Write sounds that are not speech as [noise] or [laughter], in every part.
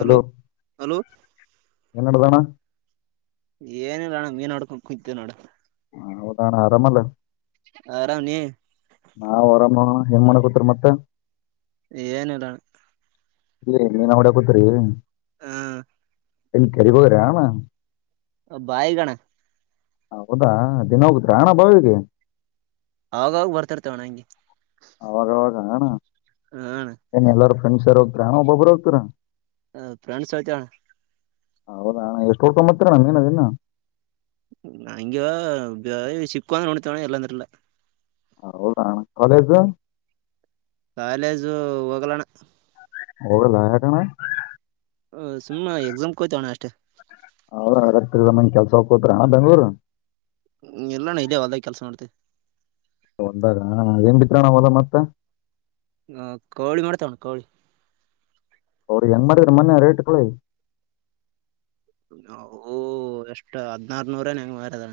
Hello hello ಎನಡದಣ ಏನಿಲ್ಲ ನಣ್ ಏನ್ ನೋಡ್ಕೊಂಡು ಕು್ದೇ ನೋಡ ಹ ಅೌದಣ ಆರಾಮಲ್ಲ ಆರಾಮ್ ನೀ ನಾ ವರಮ್ಮ ಹೆಂಗ್ ಮನೆ ಕೂತರ ಮತ್ತೆ ಏನ ಇಲ್ಲಾನ ಇಲ್ಲ ನೀನ್ ಹೊಡ ಗೂತ್ರಿ ಹ ಎಲ್ಲಿ ಗರಿಬರಣ ಬಾಯಿಗಣ ಹ ಹೌದಾ ದಿನ ಹೋಗುದಾ ಹಣ ಬಾವಿಗೆ ಆ ಬರ್ತಿರ್ತೇವಣ ಹಂಗೆ ಅವಾಗವಾಗಣ ಹ ್ರೆಂಡ್ಸರ್ ಹೋಗತಾ ಒಬ್ಬಬ್ರು ಹೋಗತಾ ಹ ಪ್ರಾಣ ಸವತ ಹೌದಾಣ ಎಷ್ಟು ಊಟ್ತ್ತರ ನಮ ನದನ್ನ ನಾಂಗ ಸಿಕ್ಕು ಅಂದ್ರ ನೋಡ್ತೇವ ಎಲ್ಲಾಂದ್ರಲ್ಲ ಹ ಹೌದ ಕಾಲೇಜ್ ಕಾಲೇಜು ಹೋಗಲಣ ಹೋಗಲ್ಲಯಕಣ ಹ್ುಮಮ್ಮ ಎಕ್ಸಾಮ್ ಕೋ್ತಾವಣ ಅಷ್ಟೇ ಹೋತ್ರ ಬೆಂಗ್ಳೂರು ಹ್ಮ ಎಲ್ಲಾನ ಇದದೆ ಹೊದಾಗ ಕೆಲ್ಸ ಮಾಡ್ತೇವಿ ಒಂದಾಗ ಏನ್ ಬಿತ್ರಣ ಮದ ಮತ್ತೆ ಹ ಕೋಳಿ ಮಾಡ್ತಾವಣ ಕೋಳಿ ಅವ್ರಿಗೆ ಹೆಂಗ ಮಾಡಿದ್ರ ಮೊ ರೇಟ್ ಕೊಳಿ ನವು ಎಷ್ಟ ಹದ್ನಾರನೂರ ನ ಹೆಂಗ ಮಾರದ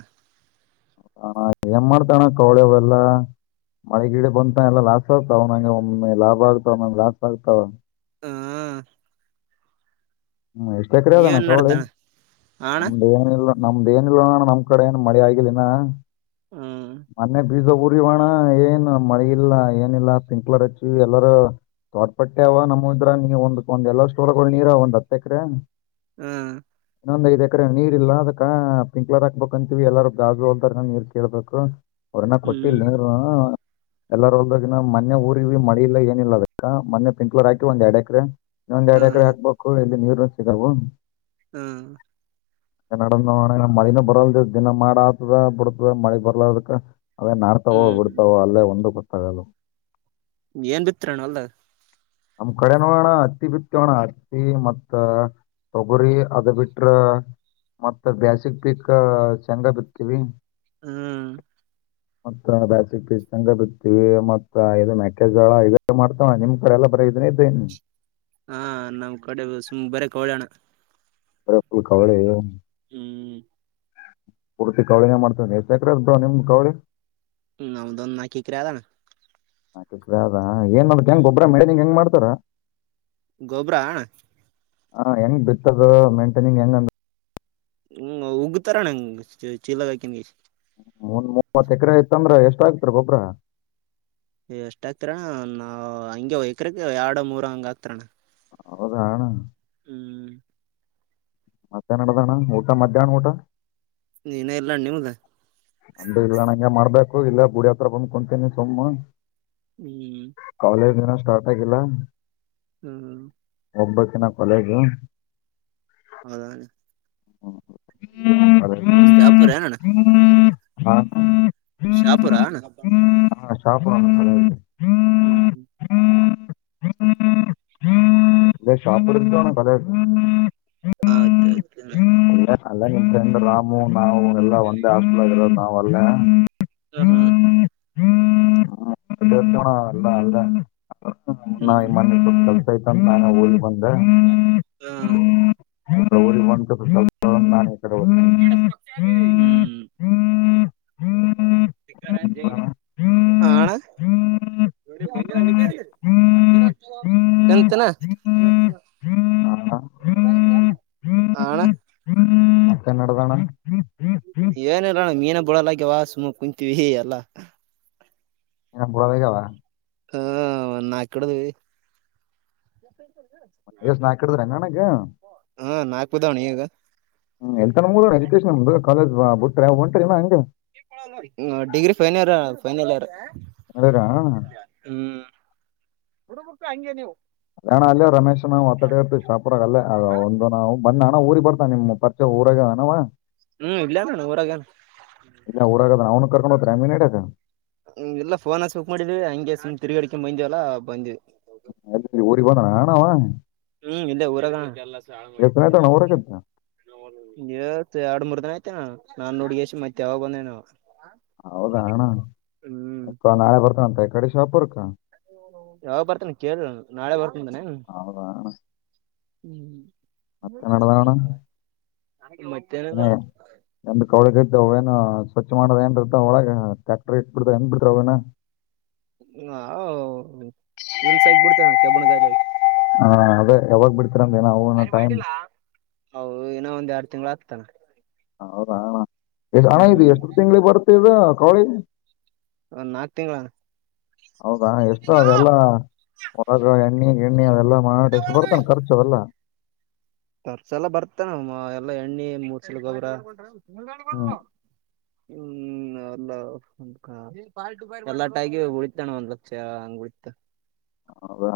ಹ ಏನ್ ಮಾಡ್ತಣ್ಣ ಕವಳವೆಲ್ಲಾ ಮಳೆಗಿಡ ಬಂತ ಎಲ್ಲಾ ಲಾಸ್ ಆಗ್ತಾವ ನಂಗೆ ಒಮ್ಮೆ ಲಾಭ ಆಗ್ತಾವ ನಂ ಲಾಸ್ ಆಗ್ತಾವ ಹಾ ಹ್ಮ್ ಎಷ್ಟ ಎಕರೆ ಅದಣ ಕಳಿ ನಡ್ದಣ ಹಣ ನಮ್ದ ಏನಲ್ಲ ನಮ್ದ ಏನ ಇಲ್ವಣ ನಮ್ ಕಡೆ ಏನ್ ಮಡಿ ಆಗಿಲ್ಲಾ ಹ್ಮ್ ಮನೆ ಬೀಜ ಉಊರಿವಣ ಏನ್ ಮಳೆ ಇಲ್ಲ ಏನಿಲ್ಲ ಪಿಂಕ್ ಕಲರ್ ಹಚ್ಚಿವ ಎಲ್ಲಾರ ತೋಟ್ ಪಟ್ಟೆ ಅವ ನಮ ಇದ್ರ ನೀ ಒಂದ ಒಂದ ಎಲ್ಲಾ ಸ್ಟೋರ್ ನೀರ ಒಂದ್ತವೇ ಏಕ್ರೆ ಹ್ಮ ನಂದ ಇಕ್ರ ನೀರ್ ಇಲ್ಲ ಅದಕ್ಕ ಪಿಂಕ್ಲರ್ ಹಾಕ್ಬೇಕಂತೀವಿ ಎಲ್ಲಾರ ಬ್ರಾಜು ಹೋದಾರ ನನ್ ನೀರ್ ಕೇಳ್ಬೇಕು ಒಣ ಕೊಟ್ಟಿಲ್ಲ ಹ್ಮ್ ಎಲ್ಲಾರ ಒಲ್ದ ಮೊೆ ಊರಿಗೆವಿ ಮಳಿ ಇಲ್ಲ ಏನಿಲ್ಲ ಅದ ಮೊನ್ನೆ ಪಿಂಕ್ಲೂರ್ ಹಾಕಿ ಒಂದ ಎರಡ್ ಎಕರೆ ನಂದ್ ಹ್ಮ್ ಎರಡುಕಡೆ ಹಕ್ಬೇಕು ಲ್ಲಿ ನೀರು ಸಿಗವು ಹ್ಮ ನಡ ಮಳಿನ ಬರಲ್ದ ದಿನ ಮಾಡ ಆತದ ಬಿಡ್ತದ ಮಳಿ ಬರ್ಲದಕ್ಕ ಅದೇ ನಾಡ್ತಾವೋ ಬಿಡ್ತಾವೋ ಹ್ಮ್ ಅಲ್ಲೇ ಒಂದು ಗೊತ್ತತಿಲ್ಲಾ ಪರಲು ಏನ್ ಬಿತ್ರಣ ಅಲ್ಲ ನಮ್ ಕಡೆ ನೋಡೋಣ ಹತ್ತಿ ಬಿತ್ತೆವೆ ಮತ್ತ ತೊಗರಿ ಅದ ಬಿಟ್ರ ಮತ್ತ ಬೇಾಸಿಕ್ ಪೀಕ್ ಶೇಂಗಾ ಬಿರ್ತೀವಿ ಹ್ಮ್ ಮತ್ತ ಬ್ಯಾಸಿಗ್ ಪಿತಂಗ ಬಿತ್ತೀವಿ, ಮತ್ತ ಇದು ಮೆಕ್ಕೆ ಜ್ವಾಳ, ಇದೆಲ್ಲ ಮಾಡ್ತಾವ ನಿಮ್ ಕಡೆ ಎಲ್ಲ ಬರ ಇದನ್ನೇದೇನ್ ಹಾಂ ನಮ್ ಕಡೆ ಬ ಸುಮ್ ಬರೆ ಕವಳಿ ಅಣ್ಣಾ. ಎಲ್ಲಾ ಫುಲ್ ಕವಳಿಯೊಂ ಹ್ಮ್ ಪೂರ್ತಿ ಕವಳಿನೇ ಮಾಡ್ತೇವ ಎಷ್ಟ್ ಎಕ್ರೆ ಇದ್ದವ ನಿಮ್ದ್ ಕವಳಿ? ನಮ್ದೊಂದ್ ನಾಕ್ ಎಕ್ರೆ ಅದಣ್ಣ. ನಾಕ್ ಎಕ್ರೆ ಅದ ಹಾಂ ಏನ್ ಮಾಡ್ಕೇನ್ ಗೊಬ್ರ [unintelligible] ಹೆಂಗ್ ಮಾಡ್ ತ್ತರ ಗೊಬ್ರಾ ಹಾಂ ಹೆಂಗ್ ಬಿತ್ತ ಆ ಮೈಂಟನಿಂಗ ಹೇಗ್ ಅಂದ್ ಹ್ಮ್ ಉಗತಾರಣ್ಣ ಚೀಲಗ ಹಾಕ್ಯಂಡಿ. ಮುಂದ್ ಮೂವತ್ ಎಕ್ರೆ ಐತಂದ್ರೆ ಎಷ್ಟ್ ಹಾಕ್ತಾರ್ ಗೊಬ್ರಾ? ಎಷ್ಟ್ ಹಾಕ್ತಾರಣ್ಣ ನಾವ್ ಹಂಗೆ ಎಕ್ರೆಗೆ ಎರಡು ಮೂರು ಹಂಗ್ ಹಾಕ್ತಾರಣ್ಣ. ಹೌದಣ್ಣ ಹ್ಮ್ ಮತ್ತೆನಡದಣ ಊಟ ಮಧ್ಯಾನ ಊಟ? ಇನ್ನು ಇಲ್ಲಣ್ ನಿಮ್ಗ? ನಮ್ದು ಇಲ್ಲಣ್ಣ ಹಿಂಗೆ ಮಾಡ್ಬೇಕ್. ಹೋಗಿಲ್ಲ ಗುಡಿ ಹತ್ರ ಬಂದ್ ಕುಂತೇನೆ ಸುಮ್ಮ ಹ್ಮ್ ಕಾಲೇಜ್ ಇನ್ನ ಸ್ಟಾರ್ಟ್ ಆಗಿಲ್ಲ ಹ್ಮ್ ಒಂಬತ್ ದಿನ ಕೊನೆಗೆ ಹೌದ? [unintelligible] [unintelligible] ಶಾಪುರಾ ಹ್ಮ್ ಶಾಪ್ ಹ್ಮ್ [unintelligible] [unintelligible] [unintelligible] ಹಾಂ [unintelligible] ಅಲ್ಲ ನಿಮ್ ಫ್ರೆಂಡು ರಾಮು ನಾವು ಎಲ್ಲ ಒಂದೇ ಹಾಸ್ಟ್ಲಾಗ್ ಇರದ್ ನಾವು [unintelligible] ಓ ಹಾಂ [unintelligible] ಅಲ್ದ ಹ್ಮ್ ಅಲ್ದ [unintelligible] [unintelligible] ಹ ಹ್ಮ ಊರಿಗೆ ಮನ್ [inaudible] ಎ ಹ್ಮ್ [unintelligible] ಹಣ ಕನ್ನಡದಣ ಏನಲ್ಲಣ ಮೀನ ಬಡಲ್ಲ ಆಗ್ಯವಾ ಸುಮ್ಮ ಕುಂತೀವಿ ಎಲ್ಲಾ ಏನ ಗವಾ ಹಾ ನಾಕಡದವಿ [unintelligible] ಹ ನಾಕ್ ಬಿದ್ದಾವಣ ಈಗ ಕಾಲೇಜ್ ವ ಬಿಟ್ರೆ ಹೊಂಟ್ರರಿ ನ ಹಂಗೆ ಡಿಗ್ರಿ ಫೈನ ಇರ್ ಫೈನಲ್ ಇಯರ್ ಚೆನ್ನಾಗಿದೀರಾ ಹುಡುಬುಕ್ಕ ಹಂಗೆ ನೀವು ಅಣ್ಣ ಅಲ್ಲೇ ರಮೇಶ್ ನಾವು ಮಾತಾಡ ಇರ್ತೀವಿ ಶಾಪುರಾಗ ಅಲ್ಲ ಒಂದು ನಾವು ಬನ್ನ ನ ಊರಿ ಬರ್ತಾ ನಿಮ್ ಪರಿಚೆ ಊರಾಗ ಅನವ ಹಾ ಇಲ್ಲೇಹದಾನ ಊರಾಗಾನ ಕರ್ಕೊಂಡುಹೋತೀರಾ ಮೀನು ಇಡಿಯಾಕ ಹ ಎಲ್ಲ ಫೋನ ಸುಕ್ ಮಾಡಿದ್ವಿ ಹಂಗೆ ತಿರಗಾಡಿ ಬಂದಿವವಲ್ಲಾ ಬಂದ್ವಿ ಆಯ್ತು ಊರಿಗೆ ಹೋದಣ ಹಾ ಹೋಗಣ ಹ್ಮ್ ಇಲ್ಲೇ ಊರಗಾನ ಎಷ್ಟು ಎರಡು ದಿನ ಆಯ್ತಣ್ಣ ಊರಾಗತ್ತ ಮೂರು ದಿನ ಆಯ್ತ ನಾನ್ ನೋಡು ಎಷ್ಟು ಮತ್ತೆ ಯಾವಾಗ ಬಂದೇನಾ ಆವ ಹೌದಾ ಅಣ್ಣ ಹ್ಮ್ ಅ ನಾಳೆ ಬರ್ತನಂತ ಕಡೆ ಚಪರ್ಕಾ ಯಾವಾಗ ಬರ್ತಾನಿ ಕೇಳ ನಾಳೆ ಬರ್ತಿನಂದನಿನ್ ಹೌದಾ ಅಣ್ಣ ಹ್ಮ್ [unintelligible] ಮತ್ತೇನಿಲ್ಲ ನಮ್ದು ಇ ಅವೇನು ಸ್ವಚ್ಛ ಮಾಡೋ ಏನ್ ಇರ್ತ ಒಳ ಟ್ಯಾಕ್ಟರ್ ಇಟ್ಟ ಬಿಡನ್ ಬಿಡ್ರ ಅವೇನ ಹ ಹ ಇನ್ಸ ಆಕ್ಬಿಡ್ತೇಣ ಕೆಬ್ಬಣಗಾಯಿದ ಆ ಹಾ ಅದ ಯಾವಾಗ್ ಬಿಡ್ತಾರ ಒಂದು ಒಂದು ಟೈಮ್ ತನ ಹ ಹೌದ ಅಣ್ಣ ಅ ಅಣ್ಣ ಇದು ಎಷ್ಟು ತಿಂಗಳಿಗೆ ಬರುತ್ತೆ ಇದು ಕೋಳಿ ಒಂದ್ ನಾಕ್ ತಿಂಗಳ ಹೌದಾ ಎಷ್ಟ ಅದೆಲ್ಲ ಒಳಗ ಎಣ್ಣಿ ಎಣ್ಣೆ ಅದೆಲ್ಲಾ ಮಾಡಿ ಎಷ್ಟು ಬರ್ತೇನ ಖರ್ಚು ಅದವೆಲ್ಲ ಖರ್ಚುಯೆಲ್ಲಾ ಬರುತ್ತೆ ಎಲ್ಲ ಎಣ್ಣೆ ಮುಚ್ಚಲು ಗೊಬ್ಬರ ಹ್ಮ್ [inaudible] ಹ್ಮ್ ಎಲ್ಲ ಆಗಿ ಉಳಿತಣ್ಣ ಒಂದ್ ಲಕ್ಷ ಹಂಗ ಉಳಿತ ಹೌದಾ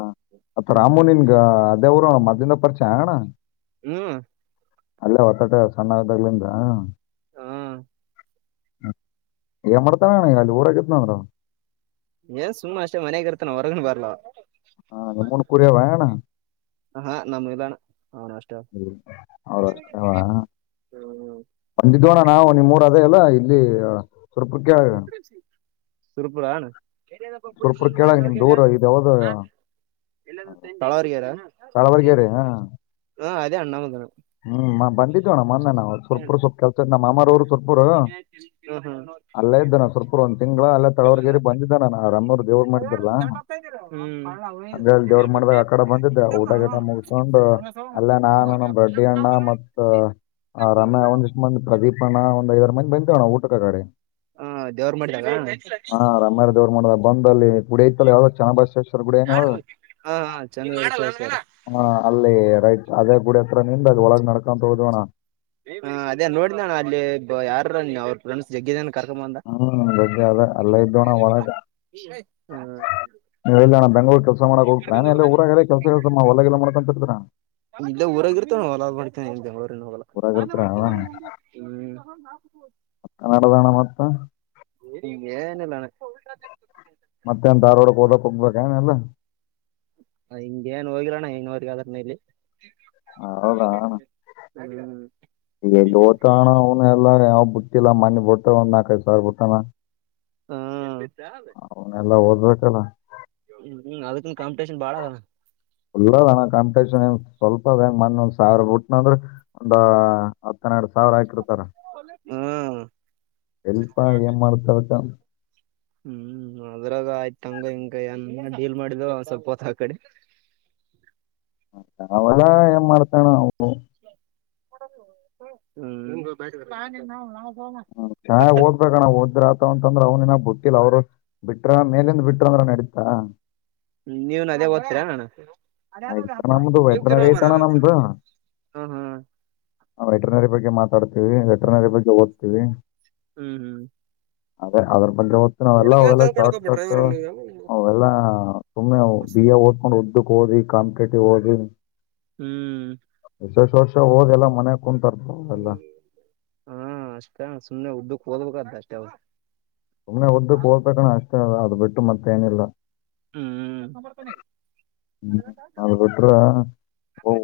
ಅತ್ ಹ್ಮ್ ರಾಮುನಿನ್ಗ ಅದೇ ಊರು ಮೊದಲಿಂದ ಪರಿಚಯನಣ್ಣ ಹ್ಮ್ ಅಲ್ಲೇ ಹೊತಟ ಸಣ್ಣ ಆದ್ದಾಗ್ಲಿಂದ ಹಾ ಏನ್ ಮಾಡ್ತಣ್ಣ ಈಗ ಊರಲಂದು ಏನ್ ಸುಮ್ಮ ಅಷ್ಟೇ ಮನಯಾಗ ಇರ್ತಾನ ಹೊರಗನ್ ಬರ್ಲ ಹಾ ನಿಮ್ಮೂನ್ ಕುರಿಯವ ಅಣ್ಣ ಹಾ ನಮ್ ಇಲ್ಲಣ ಅವನ ಅಷ್ಟ ಅವಷ್ಟ ಬಂದಿದ್ದವನಾ ನಾವು ನಿಮ್ಮೂರು ಅದೇ ಅಲ್ಲ ಅಲ್ಲಿ ಸುರಪುರಕೆಣ್ಣ ಸುರಪುರ ಅಣ್ಣ ಕೇಳಾಗ ನಿಮ್ದು ಊರು ಇದು ಯಾವ್ದು ತಳವಾಗೆರೆ ತಾಳವರ್ಗೇರಿ ಹಾ ಹಾ ಅಣಾಮದಾನನೆ ಹ್ಮ್ ಬಂದಿದ್ದವಣ ನವು ಸ್ವಲ್ಪ ಸ್ವಲ್ಪ ಕೆಲ್ಸ ನಮ್ಮ ಮಾಮ್ಮ ಹ್ ಪುರ್ ಹ್ಮ್ ಅಲ್ಲೇ ಇದ್ದಾನ ಸುರ್ಪೂರ್ ಒಂದ್ ತಿಂಗಳ ಅಲ್ಲೇ ತಳವರ್ಗೇರಿ ಬಂದಿದ್ದೆ ನಾನ ಅರಾಮರು ದೇವ್ರ ಮಾಡಿದ್ದಾರಲ್ಲ ಹ್ಮ್ ಹ್ಮ್ ಹಂಗ ದೇವ್ರ ಮಾಡಿದಾಗ ಆ ಕಡೆ ಬಂದಿದ್ದೆ ಊಟ ಗಿಟ ಮುಗಕೊಂಡು ಅಲ್ಲೇ ನಾನ ನಡ್ ಮ ರನ್ನ ಒಂದಿಷ್ಟ ಮಂದ ಪ್ರದೀಪಣ್ಣ ಒಂದ ಸರ್ ಮ ಬಂದಂತೋ ಊಟ ಗಡೆ ಹಾ ದೇವರು ಮಾಡಿದಾಗ ಬಂದಲ್ಲಿ ಗುಡಿ ಐತಲ್ಲ ಯಾವ್ದ ಚೆನ್ನ ಬಸೇಶ್ವರ್ ಗುಡಏನ್ದ ಹ ಹಾ ಹಾ ಚಂದ ಅ ರಟ್ ಕೂಡ ನಿನ್್ದಾಗ ಒಳ ನಡ್ಕೊಂತ ಹೋದವಣ ಹ ಅದೇ ನೋಡ ನಣ ಅಲ್ಲಿ ಯಾರ ಅವ್ರ ಫ್ರೆಂಡ್ಸ್ ಜಗ್ಗಿದನ ಕರ್ಕೊಂಡ ಬಂದ ಹ್ಮ್ ಬಗ್ಗೆ ಅದ ಅಲ್ಲ ಇದ್ದೋಣ್ಣ ಒಳಗ ಹ ನೀ ಎಲ್ಲಣ ಬೆಂಗಳೂರ್ರು ಕೆಲ್ಸ ಮಾಡಕ್ ಹೋಗ್ತ ನಾನ ಎಲ್ಲ ಊರಾಗ ಕೆಲ್ಸ ಕೆಲ್ಸ ಒಳಗಗೆಲ್ಲ ಮಾಡ್ಕಂತ ಹ ಇಲ್ಲೇ ಊರಾಗ ಇರ್ತವ ಹೊಲ ಮಾಡ್ತೇನೆ ಇ ಬೆಂಗಳೂರಿನ ಹೊಲ ಊರಗರ್ತ ಅವಣ ಹ್ಮ್ ಮನಾಡದಣ್ಣ ಮತ್ತ ನಿಂಗಗೆ ಏನಿಲ್ಲಣ ಮತ್ತೆ ಅಂತ ಆಾರ್ೋಡಕ್ ಹಓದಕ್ ಹೋಗ್ಬೇಕ ಏನ ಎಲ್ಲ ಹಿಂಗೇಏನ್ ಹೋಗಿಲ್ಲಣ್ಣ ಹೆಂಗವರ್ಗ ಅದಾರ್ನ ಇಲ್ಲಿ ಹದಾನ ಹ್ಮ್ ಎಲ್ಲೋಟ ಆಾಣನ ಎಲ್ಲೇ ಕುಟ್ಟಿಿಲ್ಲಲ್ಲ ಮ್ಣಿ ಬಟ್ಟ ನಾಕದು ಸಾರ ಬಿುಟ್ಟಣ ಹ್ಮ ಓದ್ಬೇಕಲ್ಲ ಅದಕ್ಕ ಕಾಪ ಬಾಳ ಅಣ ಳ್ಳದಣ್ಣ ಕಾಂಪಿಟೇಷನ್ ಸ್ವಲ್ಪ ಅದಂಗ ಮಂದ ಒಂದ ಸಾವಿರ ಟ್ಟನಂದ್ರೆ ಒ ಹತ್ತನ್ನೆರಡು ಸಾವಿರ ಹಾಕಿರ್ತಾರ ಹ್ಮ್ ಎಲ್ಪ ಏನ್ ಮಾಡ್ತಾರಕ್ಕ ಹ್ಮ್ ಅದ್ರಾಗ ಆಯ್ತ ಹಂಗ ಹಂಗ ನ್ ಡೀಲ್ ಮಾಡಿದ ಸ್ವಲ್ಪತ ಆ ಕಡೆ ಹ ನಾವೆಲ್ಲ ಏನ್ ಮಾಡ್ತಣ ಅವು ನ ಹ ಚೆನ್ನ್ ಓದ್ಬೇಕಣ್ಣ ಓದ್ರ ಆತವ ಅಂದ್ರೆ ಅವ್ಿನ ಬೊತ್ತ ಿಲ್ಲ ಅವ್ರು ಬಿಟ್ರ ಮೇಲಿಂದ ಬಿಟ್ರ ಅಂದ್ರ ನಡೀತಾ ್ಮ ನೀವ್ ನ ಅದೇ ಓದ್ತೀರಾಣಣ ಆಯ್ತ ನಮ್ದು ವೆಟ್ರನರಿ ಆಐ್ತಣ ನಮ್ದು ಹ ಹಾ ವೆಟನರಿ ಬಗ್ ಮಾತಾಡ್ತಿೀವಿ ವಟ್ರನರಿ ಬಗ್ಗೆ ಹೋಗ್ತೀವಿ ಹ್ಮ್ ಹ್ಮ್ ಅದೇ ಅವ ಬಂದ್ರೆ ಮತ್ತ ನಾವೆಲ್ಲ ಅವೆಲ್ಲ ಶಾರ್ಟ್ ಕಟ್ ಅವೆಲ್ಲಾ ಸುಮ್ಮನೆ ಬಿಯ ಓದಕೊಂಡ್ ಉದ್ದಕ್ ಓದಿ ಕತಿ ಹೋಗ ನೀ ಹ್ಮ್ ವಿಶೇಷ ವರ್ಷ ಅವ ಲ್ಲ ಮ ಹಾ ಅಷ್ಟೇ ಸುಮ್ಮ್ನೆ ಉದ್ದಕ್ ಹಓದ್ಬೇಕ ಅಷ್ಟ ಸುಮ್ನೆ ಒದ್ದು ಹೋಗಬೇಕಣ ಅಷ್ಟೇ ಬಿಟ್ಟು ಮತ್ತೆೇಏನಿಲ್ಲ ಹ್ಮ್ ಹ್ಮ ಅ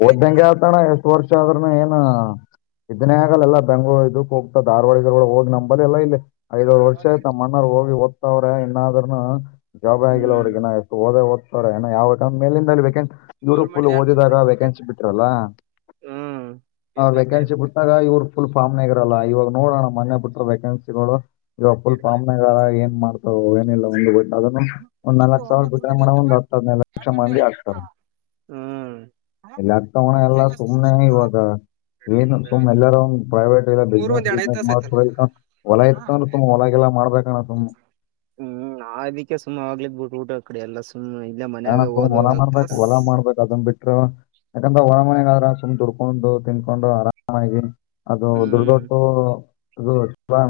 ಓದ್ದಂಂಗಗೆ ಆತಣ ಎಷ್ಟ ವರ್ಷ ಆದ್ರನು ಏನ ಇದನೇ ಆಗಲ್ಲ ಎಲ್ಲ ಬೆಂಗ್ಗಳೂರು ಇದದು ಕೋಗಗ್ತಾ ಧಾರವಾಡಿದರುೂಡ ಹೋಗಿ ನಂಬದ ಎಲ್ಲ ಇಲ್ಲಿ ಐದ್ ವರ್ಷ ಆಯ್ತ ಮ್ಣ ಹೋಗಿ ಒ ಅವ್ರ ಇನ್ನಾದ್ರನು ಜಾಬ್ ಆಗಿಲ್ಲ ಹ್ಮ್ ಅವಗಿನ ಎಷ್ಟು ಹೋದೇ ಹದ ರ ಯಾವ ನಮ್ಮ ಮೇಲಿಂದ ಅಲ್ಲಿಬೇಕೆನ್ ಇವರು ಫುಲ್ ಓದಿದಾಗ ವೆೇಕೆನ್ಸಿ ಬಿಟ್ರಲ್ಲ ಹ್ಮ್ ಆ ವೆೇಕೆನ್ಸಿ ಬಿಟ್ಟಾಗ ಇವ್ರ ಫುಲ್ ಪಂಮ್ ನಾಗರಲ್ಲ ಇವಾಗ ನೋಡೋಣ್ಣ ಮನ್ನೆ ಬಿಟ್ಟ ವ್ಯಾೇಕೆನ್ಸಿಗಳು ಇವಾಗ ಫುಲ್ ಫಾರ್ಮ್ನಗಾದರ ಏನ್ ಮಾಡ್ ಹದಲ್ಲ [unintelligible] ಅದನ್ನು ಒಂದ ನಲ್ಕಕ್ ಸಾವಿರ ವಿತ್ ಡ್ರಾ ಮಾಡಮ್ ಒಂದ್ ಹತ್ತುದ ಹಧ್ನೈದು ಲಕ್ಷ ಲಕ್ಷ ಮಂದಿ ಆಗ್ತಾರ ಹ್ಮ್ ಇಲ್ಲ ಆಗ್ತಾವಣ ಎಲ್ಲಾ ಸುಮ್ನೆ ಇವಾಗ ಏನು ಸುಮ್ಮ್ ಎಲ್ಲಾರ ಒ ಪ್ರೈವೇಟ್ ಎಲ್ಲ ಬಿಸ್ನೆಸ್ ವಿಸ್ನೆಸ್ ಮಾಡ ಹೊಲ ಇತ್ಂದ್ರೆ ಸುಮ್ಮ್ ಒಳಗಿಲ್ಲ ಮಾಡ್ಬೇಕು ಹ್ಮ್ ಆದಕ್ಕೆ ಸುಮ್ಮ ಆಗ್ಲದ ಬಿಟ್ಟು ಊಟಕ್ಕೆ ಅ ಎಲ್ಲ ಸೂ ಆ ಅಣ್ಣ ಹೊಲಾ ಮಾಡ್ಬೇಕಕ್ ಹೊಲಾ ಮಾಡ್ಬೇಕು ಅದನ್ ಬಿಟ್ಟ್ರ ಯಾಕಂದ್ರ ಹೊಲ ಮನೆಾಗ ಸುಮ್ ದುಡ್ಕೊಂಡು ತಿನ್ಕೊಂಡು ಆರಾಮಾಗಿ ಅದು ಹ್ಮ್ ದುಡ್ಡತೂ ಅದು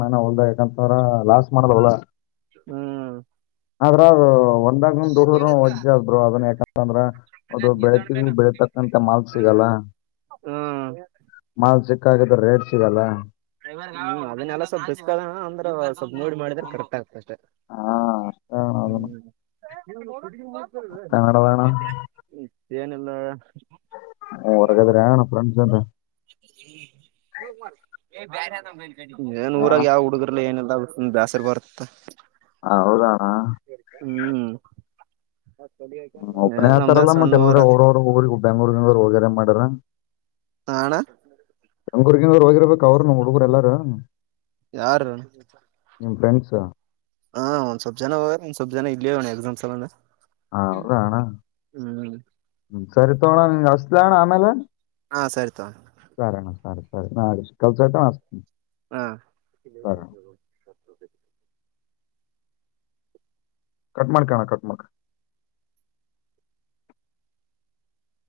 ನಾನ ಹೊಲ್ದ ಯಾಕಂತ್ರ ಲಾಸ್ಟ್ ಮಾಡದವಳ ಹ್ಮ ಆದ್ರ ಅವರು ಬಂದ ದಡ್ ವಜ್ಜೆ ಆದ್ರು ಅದನ್ನ ಯಾಕಂತಂದ್ರ ಅದು ಬೆಳತವಿ ಬೆಳತಕ್ಕಂತ ಮಾಲ್ ಸಿಗಲ್ಲ ಹ್ಮ್ ಮಾಲ್ ಸಿ ಕಾಗಿದ್ರ ರೇಟ್ ಸಿಗಲ್ಲ ಹ್ಮ ಅದನ್ನಲ್ಲ ಸ್ವಲ್ಪ ಬಿಸಕ ಅಂದ್ರೆ ಸ್ವಲ್ಪ ನೋಡಿ ಮಾಡಿದ್ರೆ ಕರೆಕ್ಟ್ ಆಗ್ತದೆ ಹಾ ಅಷ್ಟ ಅದನ್ನ ಹ್ಮ್ [unintelligible] ಗ ಮಾಡ್ತ ಕನ್ನಡದ ಅಣ್ಣ [unintelligible] ಏನಲ್ಲ ಆಯ ಹೆಂಗ್ ಮಾಡಿದ ಹೊರಗದ್ರೆ ಹೊರ ಅಣ್ಣ ಫ್ರೆಂಡ್ಸ್ ಅಂತ ಹ ಮಾಡ [unintelligible] ಹೇ ಬೇರೆ ಆದಿನ್ ಬರಿ ಅಣ್ಣ ನ್ೂರಾಗ ಯಾವ ಹುಡುಗಿರ್ಾ ಏನಿಲ್ಲಲ್ಲ ಬೈಸರ ಬರುತ್ತಾ ಹ ಹೌದ ಅಣ್ಣ ಹ ಒಬನೇ ಏನ್ ನಮ್ದೇನ್ ಆತಾರಲ್ಲ ಮತ್ತತ್ ಸಣ್ಣ ಊರ ಎಲ್ಲರ ್ರವರು ಊರು ಬೆಂಗ್ೂರ್ಗಂಗರುೋಗಗ್ಯಾರ ಮಾಡಾರ ಹ ಅಣ್ಣ ತಂಗ್ೂರ್ಗಂದವ್ರು ಹೋಗಿರ್ಬೇಕ ಅವ್ರರು ನಮ್ ಹುಗ್ಗರು ಎಲ್ಲಾರು ಯಾರು ಫ್ರೆಂಡ್ಸ್ಾ ಹಾ ಒಂದ್ ಸ್ವಪ್ಪ ಜನ ಹೋಗಾರ ಒಂದ ಸ್ವಪ್ಪ ಜನ ಇಲ್ಲಿೇಣ ಎಕ್ಸಾಮ್ಸ್ಂದ ಹಾ ಹ ಹೌದಾ ಅಣ್ಣ ಹ್ಮ್ ಹ್ಮ್, ಸರಿ ತೋಣ ನೀ ಅಸಲಣ್ಣ ಆಮೇಲೆ ಹಾ ಸರಿತ ಸ ನಾ ಶ ಕಲ್ ಸಕ ಆತ ಹ ಕಟ್್ಮಡ ಕಣ ಕಟ್್ಮಡ